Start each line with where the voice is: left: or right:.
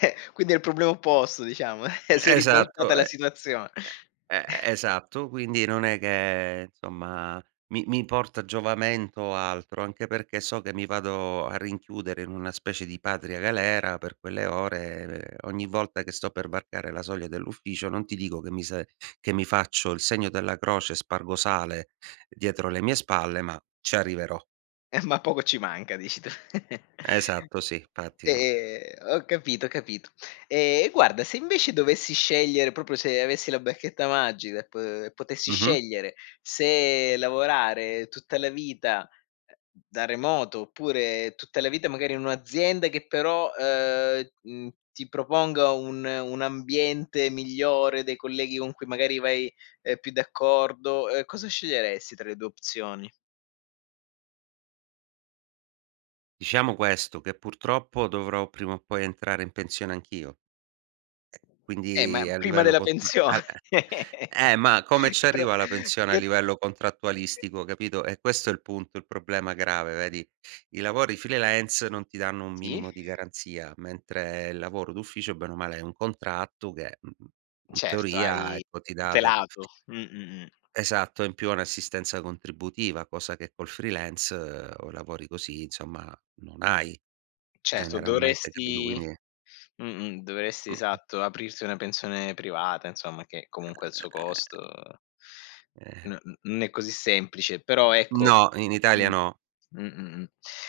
left: Eh, quindi è il problema opposto diciamo. Si è ribaltata
right: Esatto, e
left: la situazione.
right: e e e esatto. Quindi non è che, insomma, mi mi porta giovamento o altro; anche perché so che mi vado a rinchiudere in una specie di patria galera per quelle ore. Beh, ogni volta che sto per varcare la soglia dell'ufficio, non ti dico che mi sa che mi faccio il segno della croce, spargo sale dietro le mie spalle, ma ci arriverò.
left: Eh, ma poco ci manca dici tu.
right: Esatto sì, fatti no
left: E, ehm, ho capito, capito. Ehm, e guarda, se invece dovessi scegliere proprio se avessi la bacchetta magica e p potessi
right: Mh-mh.
left: scegliere se lavorare tutta la vita, ehm, da remoto, oppure tutta la vita magari in un'azienda che però, ehm, mhmm, ti proponga un un ambiente migliore, dei colleghi con cui magari vai, ehm, più d'accordo, ehm, cosa sceglieresti tra le 2 opzioni?
right: Diciamo questo, che purtroppo dovrò prima o poi entrare in pensione anch'io. Eh,
left: Eh, ma
right: quindi a
left: prima
right: livello
left: della
right: contra
left: pensione.
right: al eh, eh, ma come ci
left: E però
right: arrivo alla pensione a
left: che
right: livello contrattualistico, capito, è questo il punto, il problema grave, vedi. I lavori freelance non ti danno un
left: Sì.
right: minimo di garanzia, mentre il lavoro d'ufficio, bene o male, è un contratto che, mhmm, mhmm, in
left: Certo,
right: teoria
left: hai
right: ecco ti dà de
left: tutelato. Mh-mh-mh.
right: Esatto, in più ha un'assistenza contributiva, cosa che col freelance o lavori così, insomma non hai
left: Certo,
right: generalmente, capito.
left: dovresti
right: Quindi
left: mh-mh, dovresti,
right: Mh-Mh
left: esatto, aprirti una pensione privata, insomma che
right: E
left: comunque ha il suo costo.
right: Eh.
left: N n non è così semplice. Però ecco
right: No, in Italia
left: m
right: no.
left: mh-mh, mh, mh, mh.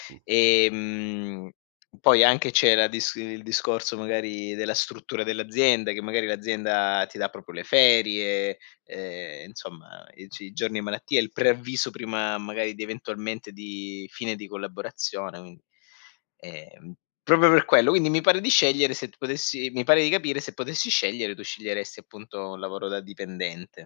right: Mh.
left: Ehm, poi anche c'era dis il discorso magari della struttura dell'azienda, che magari l'azienda ti dà proprio le ferie, ehm, insomma, i ci i giorni di malattia, il preavviso prima magari di eventualmente, di fine di collaborazione, quin ehm, proprio per quello. Quindi mi pare di scegliere, se tu potessi mi pare di capire se potessi scegliere, tu sceglieresti appunto un lavoro da dipendente.